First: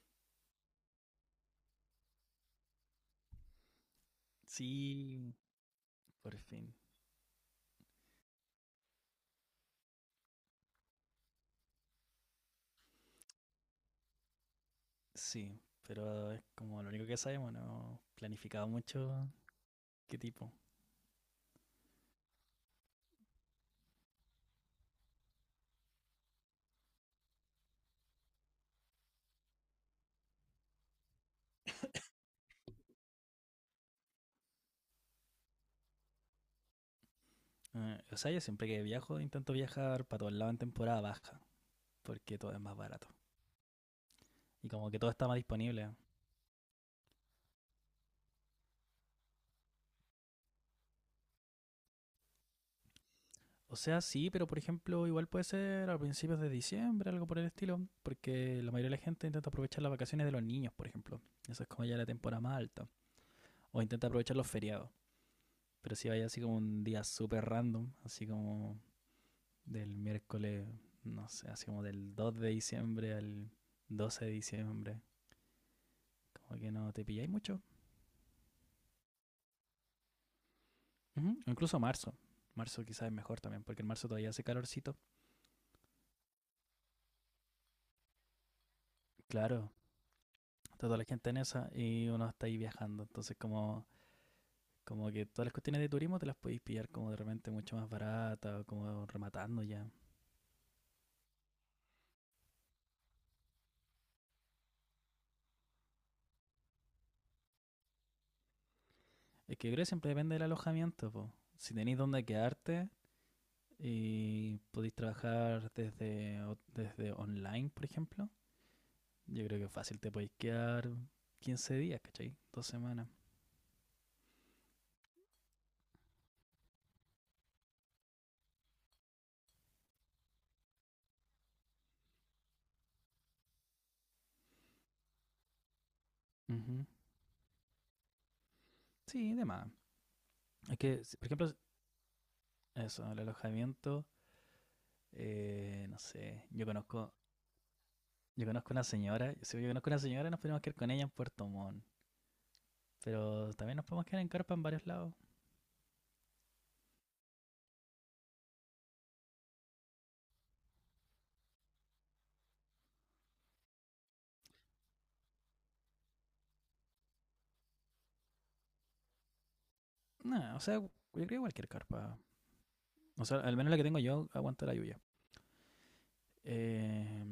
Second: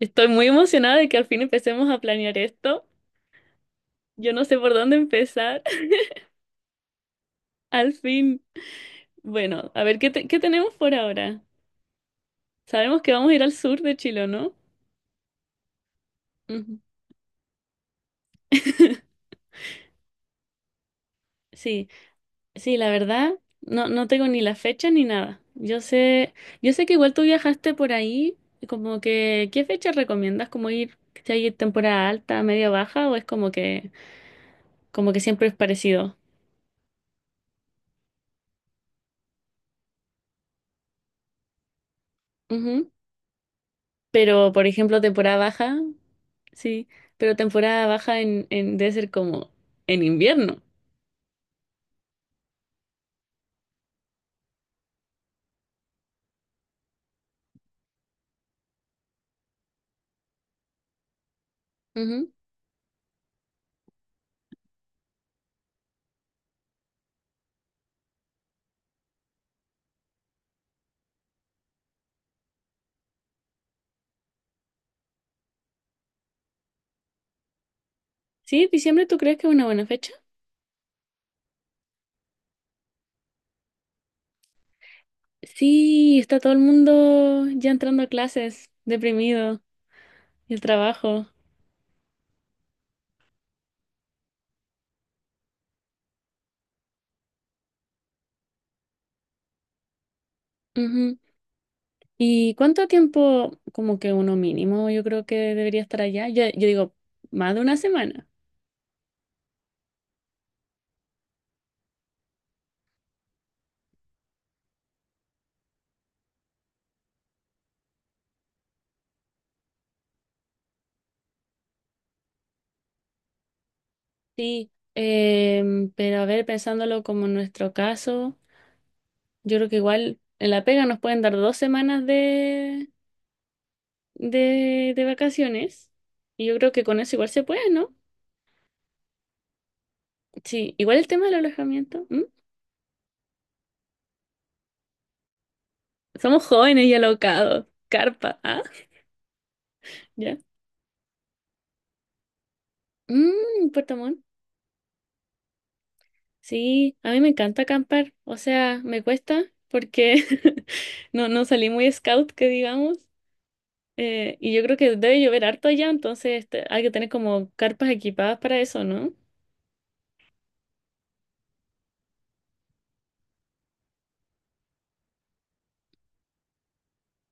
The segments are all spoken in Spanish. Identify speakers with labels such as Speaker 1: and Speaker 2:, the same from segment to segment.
Speaker 1: Estoy muy emocionada de que al fin empecemos a planear esto. Yo no sé por dónde
Speaker 2: Sí,
Speaker 1: empezar.
Speaker 2: por fin.
Speaker 1: Al fin, bueno, a ver, ¿qué, qué tenemos por ahora? Sabemos que vamos a ir al sur de Chile, ¿no?
Speaker 2: Sí, pero es
Speaker 1: Ujú.
Speaker 2: como lo único que sabemos, no he planificado mucho qué tipo.
Speaker 1: Sí, sí, la verdad, no, no tengo ni la fecha ni nada. Yo sé que igual tú viajaste por ahí, como que, ¿qué fecha recomiendas? ¿Como ir, si hay temporada alta, media baja, o es como que siempre es parecido?
Speaker 2: O sea, yo siempre que viajo intento viajar para todos lados en temporada baja, porque todo es más
Speaker 1: Ujú.
Speaker 2: barato.
Speaker 1: Pero, por
Speaker 2: Y como
Speaker 1: ejemplo,
Speaker 2: que todo está más
Speaker 1: temporada baja.
Speaker 2: disponible.
Speaker 1: Sí, pero temporada baja debe ser como en invierno.
Speaker 2: O sea, sí, pero por ejemplo, igual puede ser a principios de diciembre, algo por el estilo, porque la mayoría de la gente intenta aprovechar las vacaciones de los niños, por ejemplo. Eso es como ya la
Speaker 1: Ujú.
Speaker 2: temporada más alta. O intenta aprovechar los feriados. Pero si vaya así como un día súper random, así como del miércoles, no sé, así como del 2 de diciembre al 12 de diciembre. Como que no te pilláis mucho.
Speaker 1: Sí, diciembre, ¿tú crees que es una buena fecha?
Speaker 2: Ujú, o incluso marzo. Marzo quizás es mejor también, porque en marzo todavía hace calorcito.
Speaker 1: Sí, está todo el mundo ya entrando a clases, deprimido,
Speaker 2: Claro,
Speaker 1: y el
Speaker 2: está toda la
Speaker 1: trabajo.
Speaker 2: gente en esa y uno está ahí viajando. Entonces como que todas las cuestiones de turismo te las podéis pillar como de repente mucho más barata o como rematando ya.
Speaker 1: Ujú. ¿Y cuánto tiempo, como que uno mínimo, yo creo que debería estar allá? Yo digo, más de una semana.
Speaker 2: Es que yo creo que siempre depende del alojamiento, po. Si tenéis dónde quedarte y podéis trabajar desde online, por ejemplo. Yo creo que fácil te podéis quedar 15 días, ¿cachai? 2 semanas.
Speaker 1: Sí, pero a ver, pensándolo como en nuestro caso, yo creo que igual en la pega nos pueden dar dos semanas de vacaciones. Y yo creo que
Speaker 2: Ujú.
Speaker 1: con eso igual se puede, ¿no?
Speaker 2: Sí, de más.
Speaker 1: Sí,
Speaker 2: Es
Speaker 1: igual
Speaker 2: que,
Speaker 1: el
Speaker 2: si-
Speaker 1: tema
Speaker 2: Por
Speaker 1: del
Speaker 2: ejemplo,
Speaker 1: alojamiento. ¿M?
Speaker 2: eso, el alojamiento, no sé,
Speaker 1: Somos jóvenes y alocados. Carpa,
Speaker 2: yo
Speaker 1: ¿ah?
Speaker 2: conozco una señora, si yo conozco una señora
Speaker 1: Ya.
Speaker 2: nos podemos quedar con ella en Puerto Montt, pero
Speaker 1: Mmm,
Speaker 2: también nos
Speaker 1: Puerto
Speaker 2: podemos quedar
Speaker 1: Montt.
Speaker 2: en carpa en varios lados.
Speaker 1: Sí, a mí me encanta acampar. O sea, me cuesta porque no, no salí muy scout, que digamos. Y yo creo que debe llover harto allá, entonces este, hay que tener como carpas equipadas para eso, ¿no?
Speaker 2: No, o sea, yo creo que cualquier carpa, o sea, al menos la que tengo yo aguanta la lluvia. Eh,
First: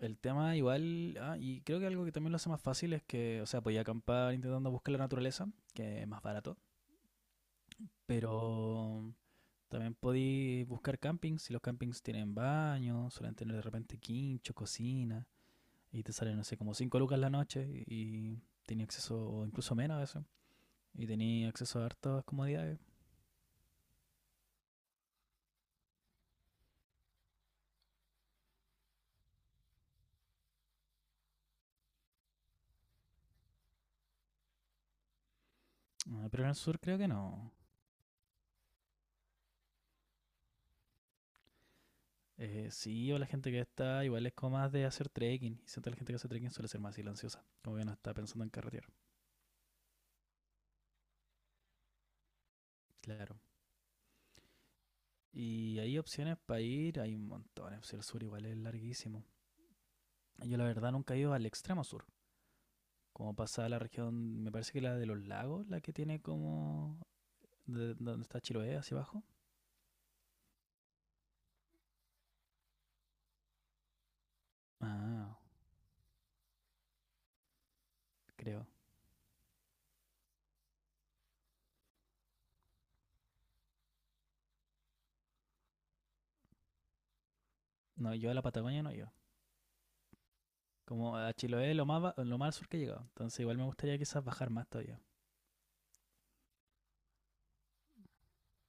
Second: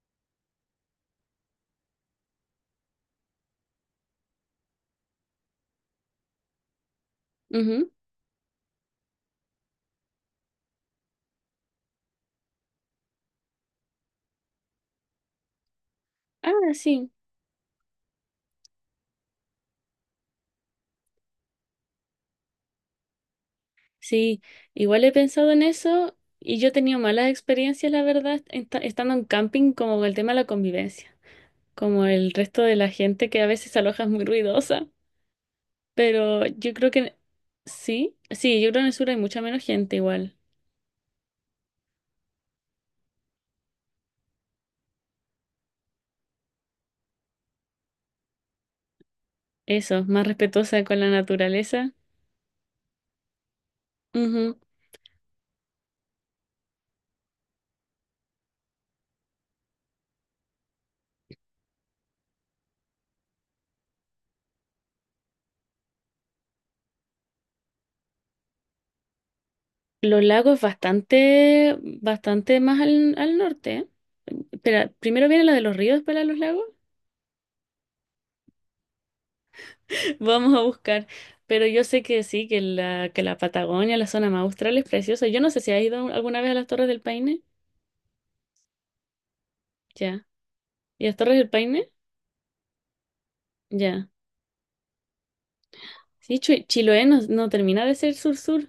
Speaker 2: el tema igual, y creo que algo que también lo hace más fácil es que, o sea, podía acampar intentando buscar la naturaleza, que es más barato.
Speaker 1: Ujú.
Speaker 2: Pero también podéis buscar campings. Si los campings tienen baño, suelen tener de repente quincho, cocina. Y te salen, no sé, como
Speaker 1: Ah,
Speaker 2: 5
Speaker 1: sí.
Speaker 2: lucas la noche. Y tenía acceso, o incluso menos a eso. Y tenía acceso a hartas comodidades.
Speaker 1: Sí, igual he pensado en eso y yo he tenido malas experiencias, la verdad, en estando en camping como con el tema de la convivencia, como el resto de la gente que a veces se aloja es muy ruidosa,
Speaker 2: Ah, pero
Speaker 1: pero
Speaker 2: en el
Speaker 1: yo
Speaker 2: sur
Speaker 1: creo
Speaker 2: creo que
Speaker 1: que
Speaker 2: no.
Speaker 1: sí, sí, yo creo que en el sur hay mucha menos gente igual,
Speaker 2: Sí, o la gente que está igual es como más de hacer trekking. Y siento que la gente que hace trekking suele ser más silenciosa. Como que no está pensando en carretear.
Speaker 1: eso, más respetuosa con la naturaleza.
Speaker 2: Claro.
Speaker 1: Ujú.
Speaker 2: Y hay opciones para ir, hay un montón. El sur igual es larguísimo. Yo la verdad nunca he ido al extremo sur. Como pasada la región, me parece que la de los lagos, la que tiene como donde está Chiloé hacia abajo.
Speaker 1: Los lagos bastante, bastante más al, al norte, ¿eh? Espera, primero
Speaker 2: Ah,
Speaker 1: viene la de los ríos, para los lagos.
Speaker 2: creo.
Speaker 1: Vamos a buscar. Pero yo sé que sí, que que la Patagonia, la zona más austral es preciosa. Yo no sé si has ido alguna vez a las Torres del Paine.
Speaker 2: No, yo a la Patagonia no yo.
Speaker 1: Ya. ¿Y las
Speaker 2: Como a
Speaker 1: Torres del
Speaker 2: Chiloé lo
Speaker 1: Paine?
Speaker 2: más lo más al sur que he llegado. Entonces igual me gustaría
Speaker 1: Ya.
Speaker 2: quizás bajar más todavía.
Speaker 1: Sí, Chiloé no, no termina de ser sur-sur.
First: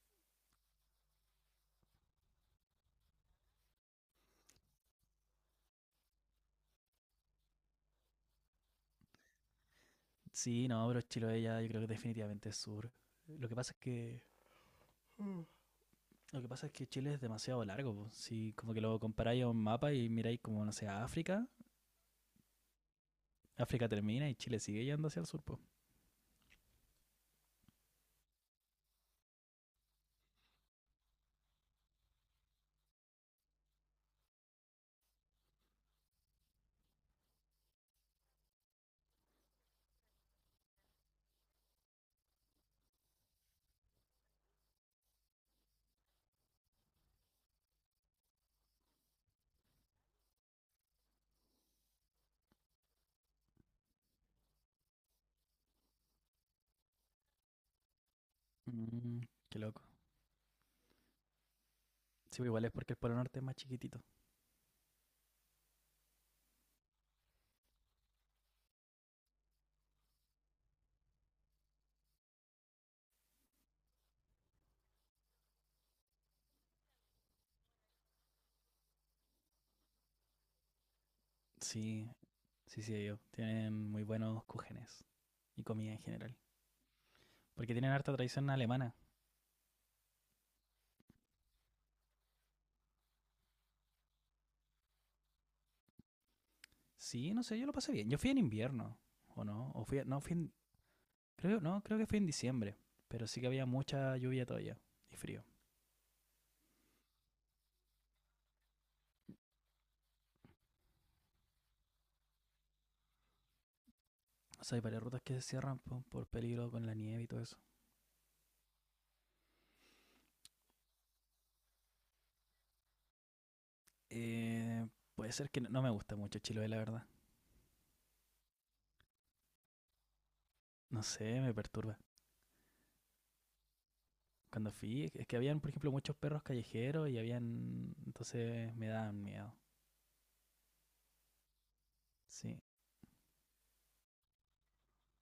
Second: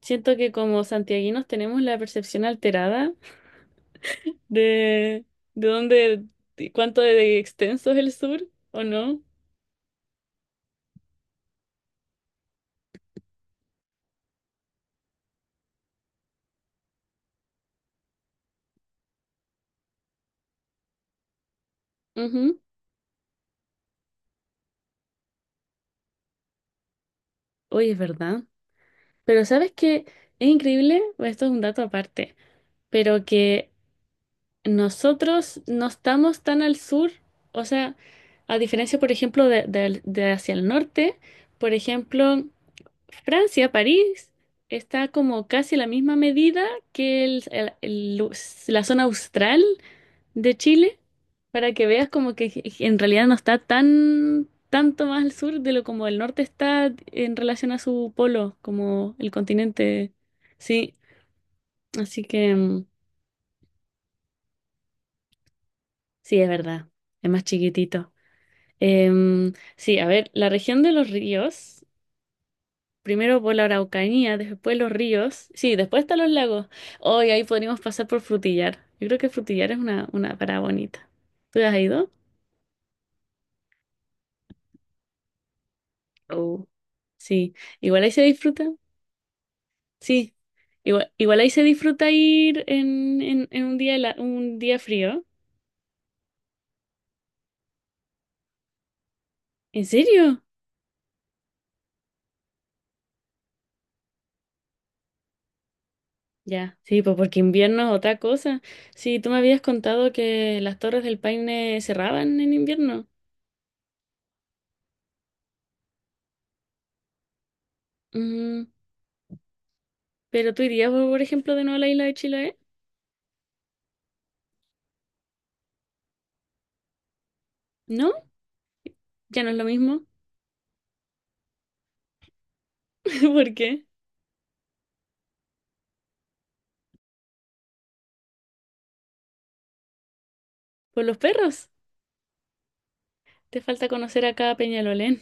Speaker 1: Siento que como santiaguinos tenemos la percepción alterada de, de dónde, de cuánto de extenso es el sur, ¿o no?
Speaker 2: Sí, no, pero Chiloé ya yo creo que definitivamente es sur. Lo que pasa es que lo que pasa es que Chile es demasiado largo, po. Si como que lo comparáis a un mapa y miráis como no sé, a África,
Speaker 1: Ujú.
Speaker 2: África termina y Chile sigue yendo hacia el sur, pues.
Speaker 1: Oye, es verdad. Pero ¿sabes qué? Es increíble, esto es un dato aparte, pero que nosotros no estamos tan al sur, o sea, a diferencia, por ejemplo, de hacia el norte, por ejemplo, Francia, París, está como casi a la misma medida que la zona austral de Chile, para que veas como que en realidad no está tan tanto más al sur de lo como el norte está en relación a su polo, como el
Speaker 2: Qué loco.
Speaker 1: continente. Sí, así
Speaker 2: Sí, pero
Speaker 1: que
Speaker 2: igual es porque el Polo Norte es más chiquitito.
Speaker 1: sí, es verdad, es más chiquitito. Sí, a ver, la región de los ríos, primero por la Araucanía, después los ríos, sí, después están los lagos. Hoy ahí podríamos pasar por Frutillar. Yo creo que Frutillar es una parada bonita. ¿Tú has ido?
Speaker 2: Sí, sí, sí, ellos tienen muy buenos cúgenes y comida en general.
Speaker 1: Oh. Sí,
Speaker 2: Porque tienen
Speaker 1: igual
Speaker 2: harta
Speaker 1: ahí se
Speaker 2: tradición
Speaker 1: disfruta.
Speaker 2: alemana.
Speaker 1: Sí, igual, igual ahí se disfruta ir en un día, un día frío.
Speaker 2: Sí, no sé, yo lo pasé bien. Yo fui en invierno, ¿o no? O
Speaker 1: ¿En
Speaker 2: fui, no, fui
Speaker 1: serio?
Speaker 2: en, creo, no, creo que fui en diciembre. Pero sí que había mucha lluvia todavía y frío.
Speaker 1: Ya, sí, pues porque invierno es otra cosa. Sí, tú me habías contado que las Torres del Paine cerraban en invierno.
Speaker 2: O sea, hay varias rutas que se cierran por, peligro con la nieve y todo eso.
Speaker 1: Mm, pero tú irías, por ejemplo, de nuevo a la isla de Chiloé.
Speaker 2: Eh, Puede ser que no, no me gusta mucho Chiloé, la verdad.
Speaker 1: ¿No? Ya no es lo mismo.
Speaker 2: No sé, me perturba.
Speaker 1: ¿Por qué?
Speaker 2: Cuando fui, es que habían, por ejemplo, muchos perros callejeros y habían. Entonces me daban miedo.
Speaker 1: Por los perros.
Speaker 2: Sí,
Speaker 1: Te falta conocer acá a Peñalolén.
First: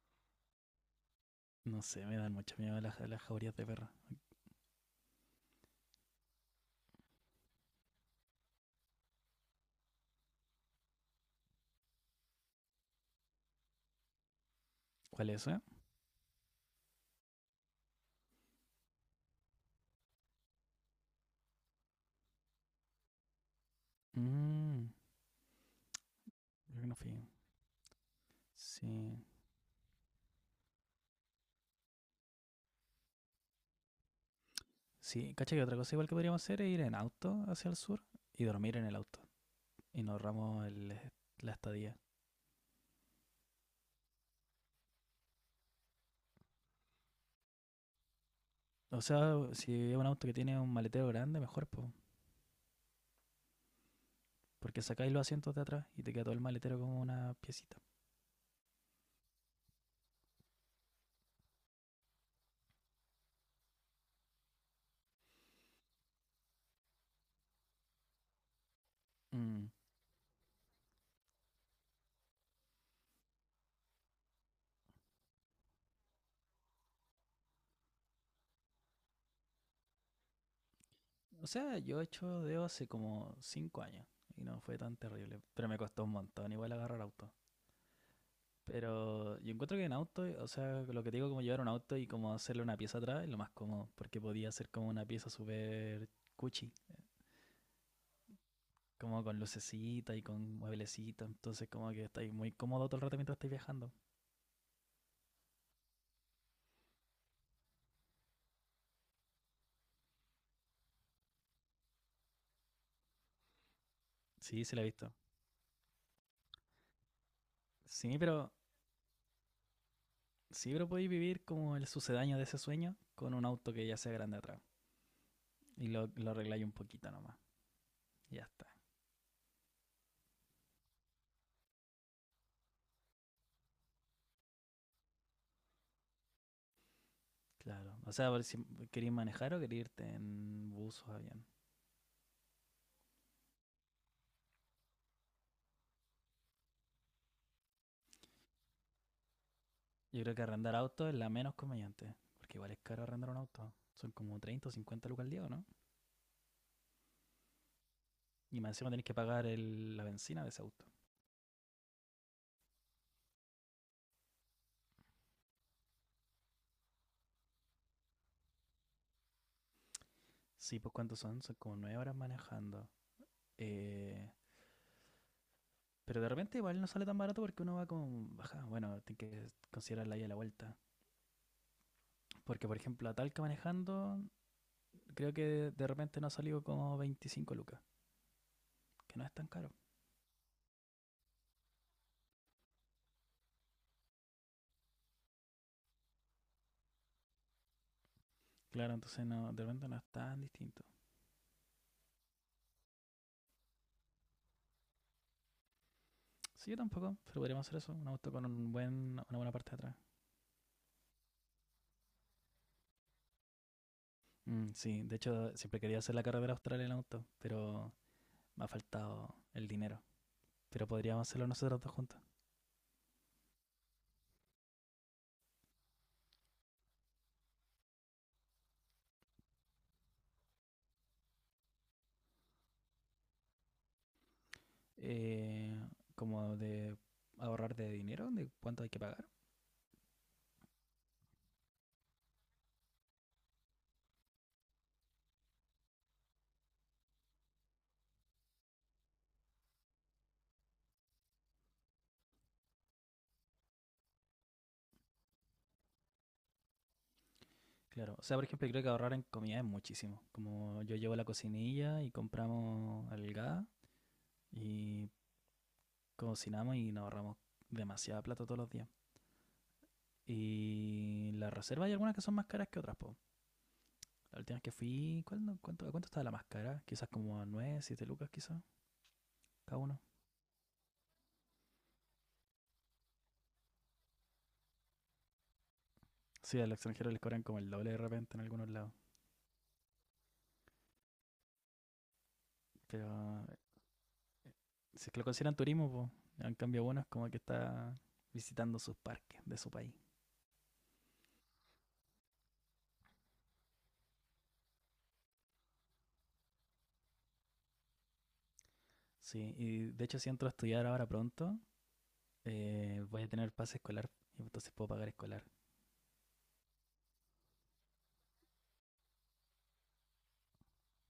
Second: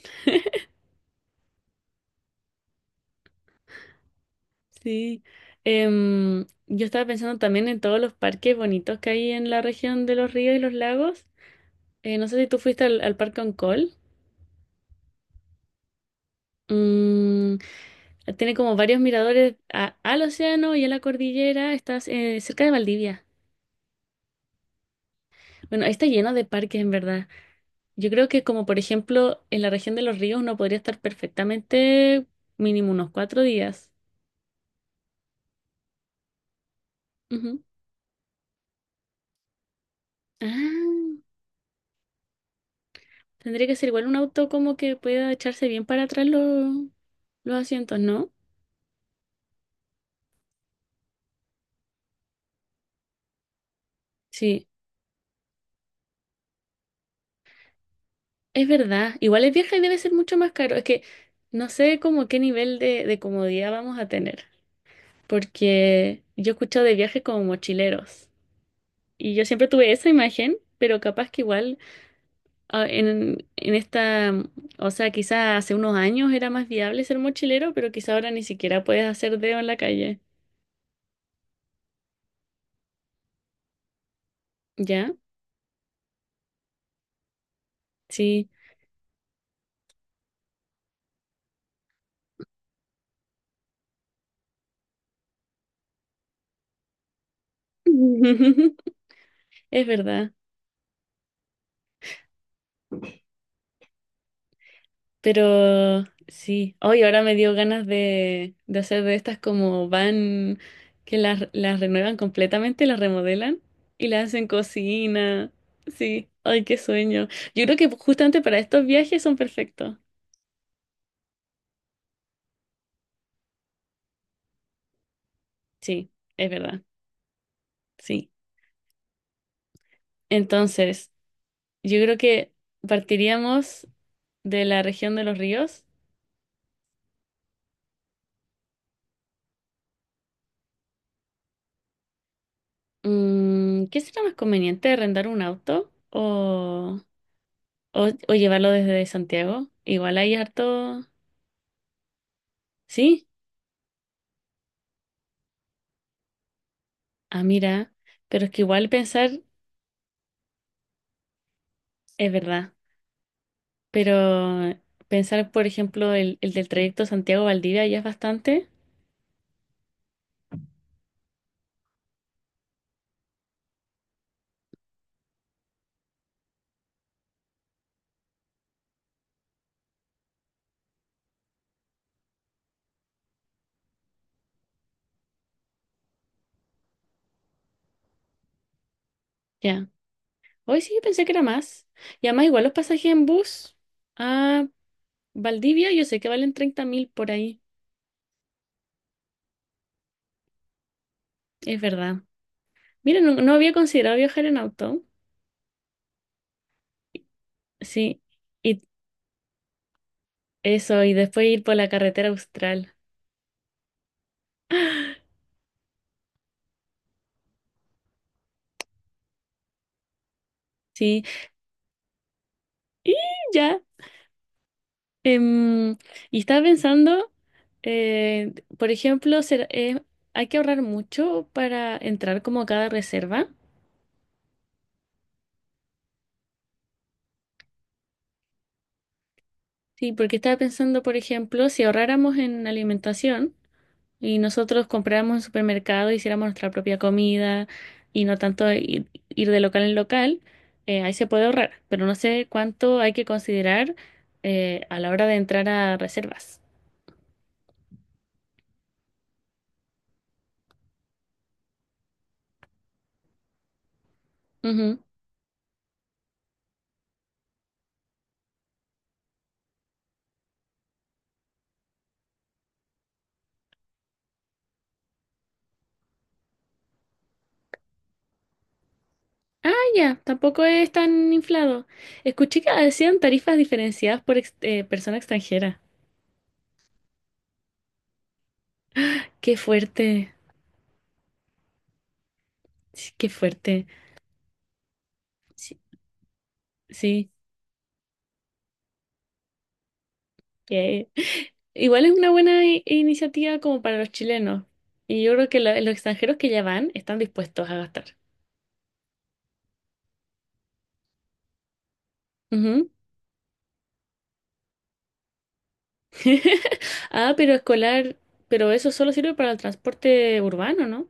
Speaker 2: no sé, me dan mucho miedo las jaurías de perros.
Speaker 1: Sí. Yo estaba pensando también en todos los parques bonitos que hay en la región de los ríos y los lagos. No sé si tú fuiste al Parque Oncol.
Speaker 2: ¿Cuál es esa?
Speaker 1: Mm, tiene como varios miradores al océano y a la cordillera. Estás cerca de Valdivia.
Speaker 2: Mmm,
Speaker 1: Bueno, ahí está lleno de parques
Speaker 2: Creo que
Speaker 1: en
Speaker 2: no
Speaker 1: verdad.
Speaker 2: fui.
Speaker 1: Yo creo que como por
Speaker 2: Sí.
Speaker 1: ejemplo en la región de los ríos uno podría estar perfectamente mínimo unos cuatro días.
Speaker 2: Sí, cacha que otra cosa igual que podríamos hacer es ir en auto
Speaker 1: Ujú.
Speaker 2: hacia el sur y dormir en el auto. Y nos ahorramos el,
Speaker 1: Ah,
Speaker 2: la estadía.
Speaker 1: tendría que ser igual un auto como que pueda echarse bien para atrás los asientos, ¿no?
Speaker 2: O sea, si es un auto que tiene un maletero grande, mejor, po,
Speaker 1: Sí,
Speaker 2: porque sacáis los asientos de atrás y te queda todo el maletero como una piecita.
Speaker 1: es verdad. Igual es vieja y debe ser mucho más caro. Es que no sé como qué nivel de comodidad vamos a tener. Porque yo he escuchado de viajes como mochileros. Y yo siempre
Speaker 2: Mm.
Speaker 1: tuve esa imagen, pero capaz que igual en esta, o sea, quizás hace unos años era más viable ser mochilero, pero quizá ahora ni siquiera puedes hacer dedo en la calle.
Speaker 2: O sea, yo he hecho deo hace como 5 años y no fue tan
Speaker 1: ¿Ya?
Speaker 2: terrible, pero me costó un montón igual agarrar auto.
Speaker 1: Sí.
Speaker 2: Pero yo encuentro que en auto, o sea, lo que te digo, como llevar un auto y como hacerle una pieza atrás es lo más cómodo, porque podía hacer como una pieza súper cuchi, como con
Speaker 1: Es
Speaker 2: lucecita y
Speaker 1: verdad.
Speaker 2: con mueblecita, entonces como que estáis muy cómodo todo el rato mientras estáis viajando.
Speaker 1: Pero sí. Hoy ahora me dio ganas de hacer de estas como van, que las renuevan completamente, las remodelan y las hacen
Speaker 2: Sí, se la he visto.
Speaker 1: cocina. Sí. Ay, qué sueño. Yo creo que
Speaker 2: Sí,
Speaker 1: justamente
Speaker 2: pero
Speaker 1: para estos viajes son perfectos.
Speaker 2: sí, pero podéis vivir como el sucedaño de ese sueño con un auto que ya sea grande atrás y lo,
Speaker 1: Sí,
Speaker 2: lo
Speaker 1: es
Speaker 2: arregláis un
Speaker 1: verdad.
Speaker 2: poquito nomás,
Speaker 1: Sí.
Speaker 2: ya está.
Speaker 1: Entonces. Yo creo que partiríamos de la región de los ríos.
Speaker 2: Claro, o sea, a si queréis manejar o queréis irte en bus o avión.
Speaker 1: Mm, ¿qué será más conveniente, rentar un auto o llevarlo desde Santiago? Igual
Speaker 2: Yo
Speaker 1: hay
Speaker 2: creo que arrendar
Speaker 1: harto...
Speaker 2: auto es la menos conveniente, porque igual es caro
Speaker 1: Sí,
Speaker 2: arrendar un auto. Son como 30 o 50 lucas al día, ¿no?
Speaker 1: ah, mira, pero es
Speaker 2: Y
Speaker 1: que
Speaker 2: más
Speaker 1: igual
Speaker 2: encima tenés que
Speaker 1: pensar
Speaker 2: pagar la bencina de ese auto.
Speaker 1: es verdad, pero pensar, por ejemplo, el del trayecto Santiago-Valdivia ya es bastante,
Speaker 2: Sí, pues, ¿cuántos son? Son como 9 horas manejando. Eh, pero de repente igual no sale tan barato porque uno va con baja. Bueno, tienes que considerar la ida y la vuelta. Porque, por ejemplo, a Talca manejando, creo que de repente no ha salido como 25 lucas, que no es tan caro.
Speaker 1: ya. Hoy sí, pensé que era más. Y además igual los pasajes en bus a Valdivia, yo sé que valen 30.000 por ahí,
Speaker 2: Claro, entonces no, de repente no es tan distinto.
Speaker 1: es verdad. Mira, no, no había considerado viajar en auto.
Speaker 2: Sí, yo tampoco, pero podríamos hacer eso, un
Speaker 1: Sí,
Speaker 2: auto con un
Speaker 1: y
Speaker 2: buen, una buena parte de atrás.
Speaker 1: eso, y después ir por la carretera austral.
Speaker 2: Mm, sí, de hecho siempre quería hacer la carrera austral en auto, pero me ha faltado el dinero. Pero
Speaker 1: Sí,
Speaker 2: podríamos hacerlo nosotros dos juntos.
Speaker 1: y ya. em, y estaba pensando, por ejemplo, hay que ahorrar mucho para entrar como a cada reserva.
Speaker 2: Eh, Como de ahorrar de dinero, de cuánto hay que pagar.
Speaker 1: Sí, porque estaba pensando, por ejemplo, si ahorráramos en alimentación. Y nosotros compráramos en supermercado, hiciéramos nuestra propia comida y no tanto ir, ir de local en local, ahí se puede ahorrar, pero no sé cuánto hay que considerar a la hora de entrar a reservas.
Speaker 2: Claro, o sea, por ejemplo, creo que ahorrar en comida es muchísimo. Como yo llevo la cocinilla y compramos el gas
Speaker 1: Ujú.
Speaker 2: y cocinamos y nos ahorramos demasiada plata todos los días. Y las reservas hay algunas que son más caras que otras, po. La última vez que fui, ¿cuál no- cuánto, a ¿cuánto estaba la más cara? Quizás como a 9, 7 lucas, quizás,
Speaker 1: Ah,
Speaker 2: cada uno.
Speaker 1: ya, tampoco es tan inflado. Escuché que decían tarifas diferenciadas por persona extranjera.
Speaker 2: Sí, a los extranjeros les cobran como el doble de repente en algunos lados.
Speaker 1: Qué fuerte,
Speaker 2: Pero
Speaker 1: sí, qué fuerte.
Speaker 2: si es que lo consideran
Speaker 1: Sí,
Speaker 2: turismo, pues, en cambio bueno, es como
Speaker 1: sí,
Speaker 2: que está visitando sus parques de su país.
Speaker 1: qué. Igual es una buena iniciativa como para los chilenos. Y yo creo que los extranjeros que ya van están dispuestos a gastar.
Speaker 2: Sí, y de hecho si entro a estudiar ahora pronto,
Speaker 1: Ujú.
Speaker 2: voy a tener pase escolar y entonces puedo pagar escolar.
Speaker 1: Ah, pero escolar, pero eso solo sirve para el transporte urbano, ¿no?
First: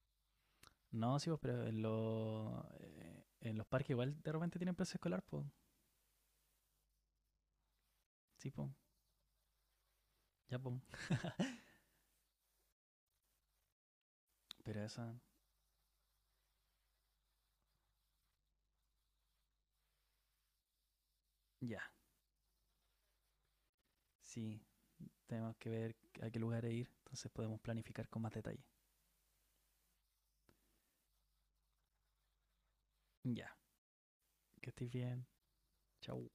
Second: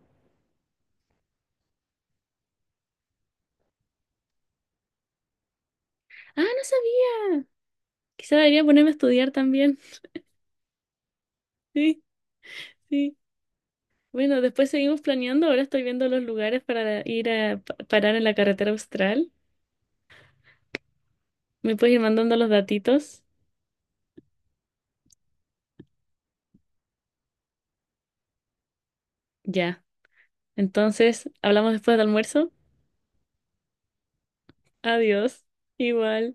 Speaker 2: No, sí, pues, pero en los parques igual de repente tienen pase escolar, pues.
Speaker 1: Ah, no sabía. Quizá
Speaker 2: Sí,
Speaker 1: debería
Speaker 2: pues,
Speaker 1: ponerme a estudiar también.
Speaker 2: ya, pues.
Speaker 1: Sí, sí. Bueno, después
Speaker 2: Pero
Speaker 1: seguimos
Speaker 2: esa,
Speaker 1: planeando. Ahora estoy viendo los lugares para ir a parar en la carretera austral. ¿Me
Speaker 2: ya,
Speaker 1: puedes ir mandando los datitos?
Speaker 2: sí, tenemos que ver a qué lugar ir, entonces podemos planificar con más detalle.
Speaker 1: Ya. Entonces, hablamos después del almuerzo.
Speaker 2: Ya, que estés bien.
Speaker 1: Adiós.
Speaker 2: Chau.
Speaker 1: Igual.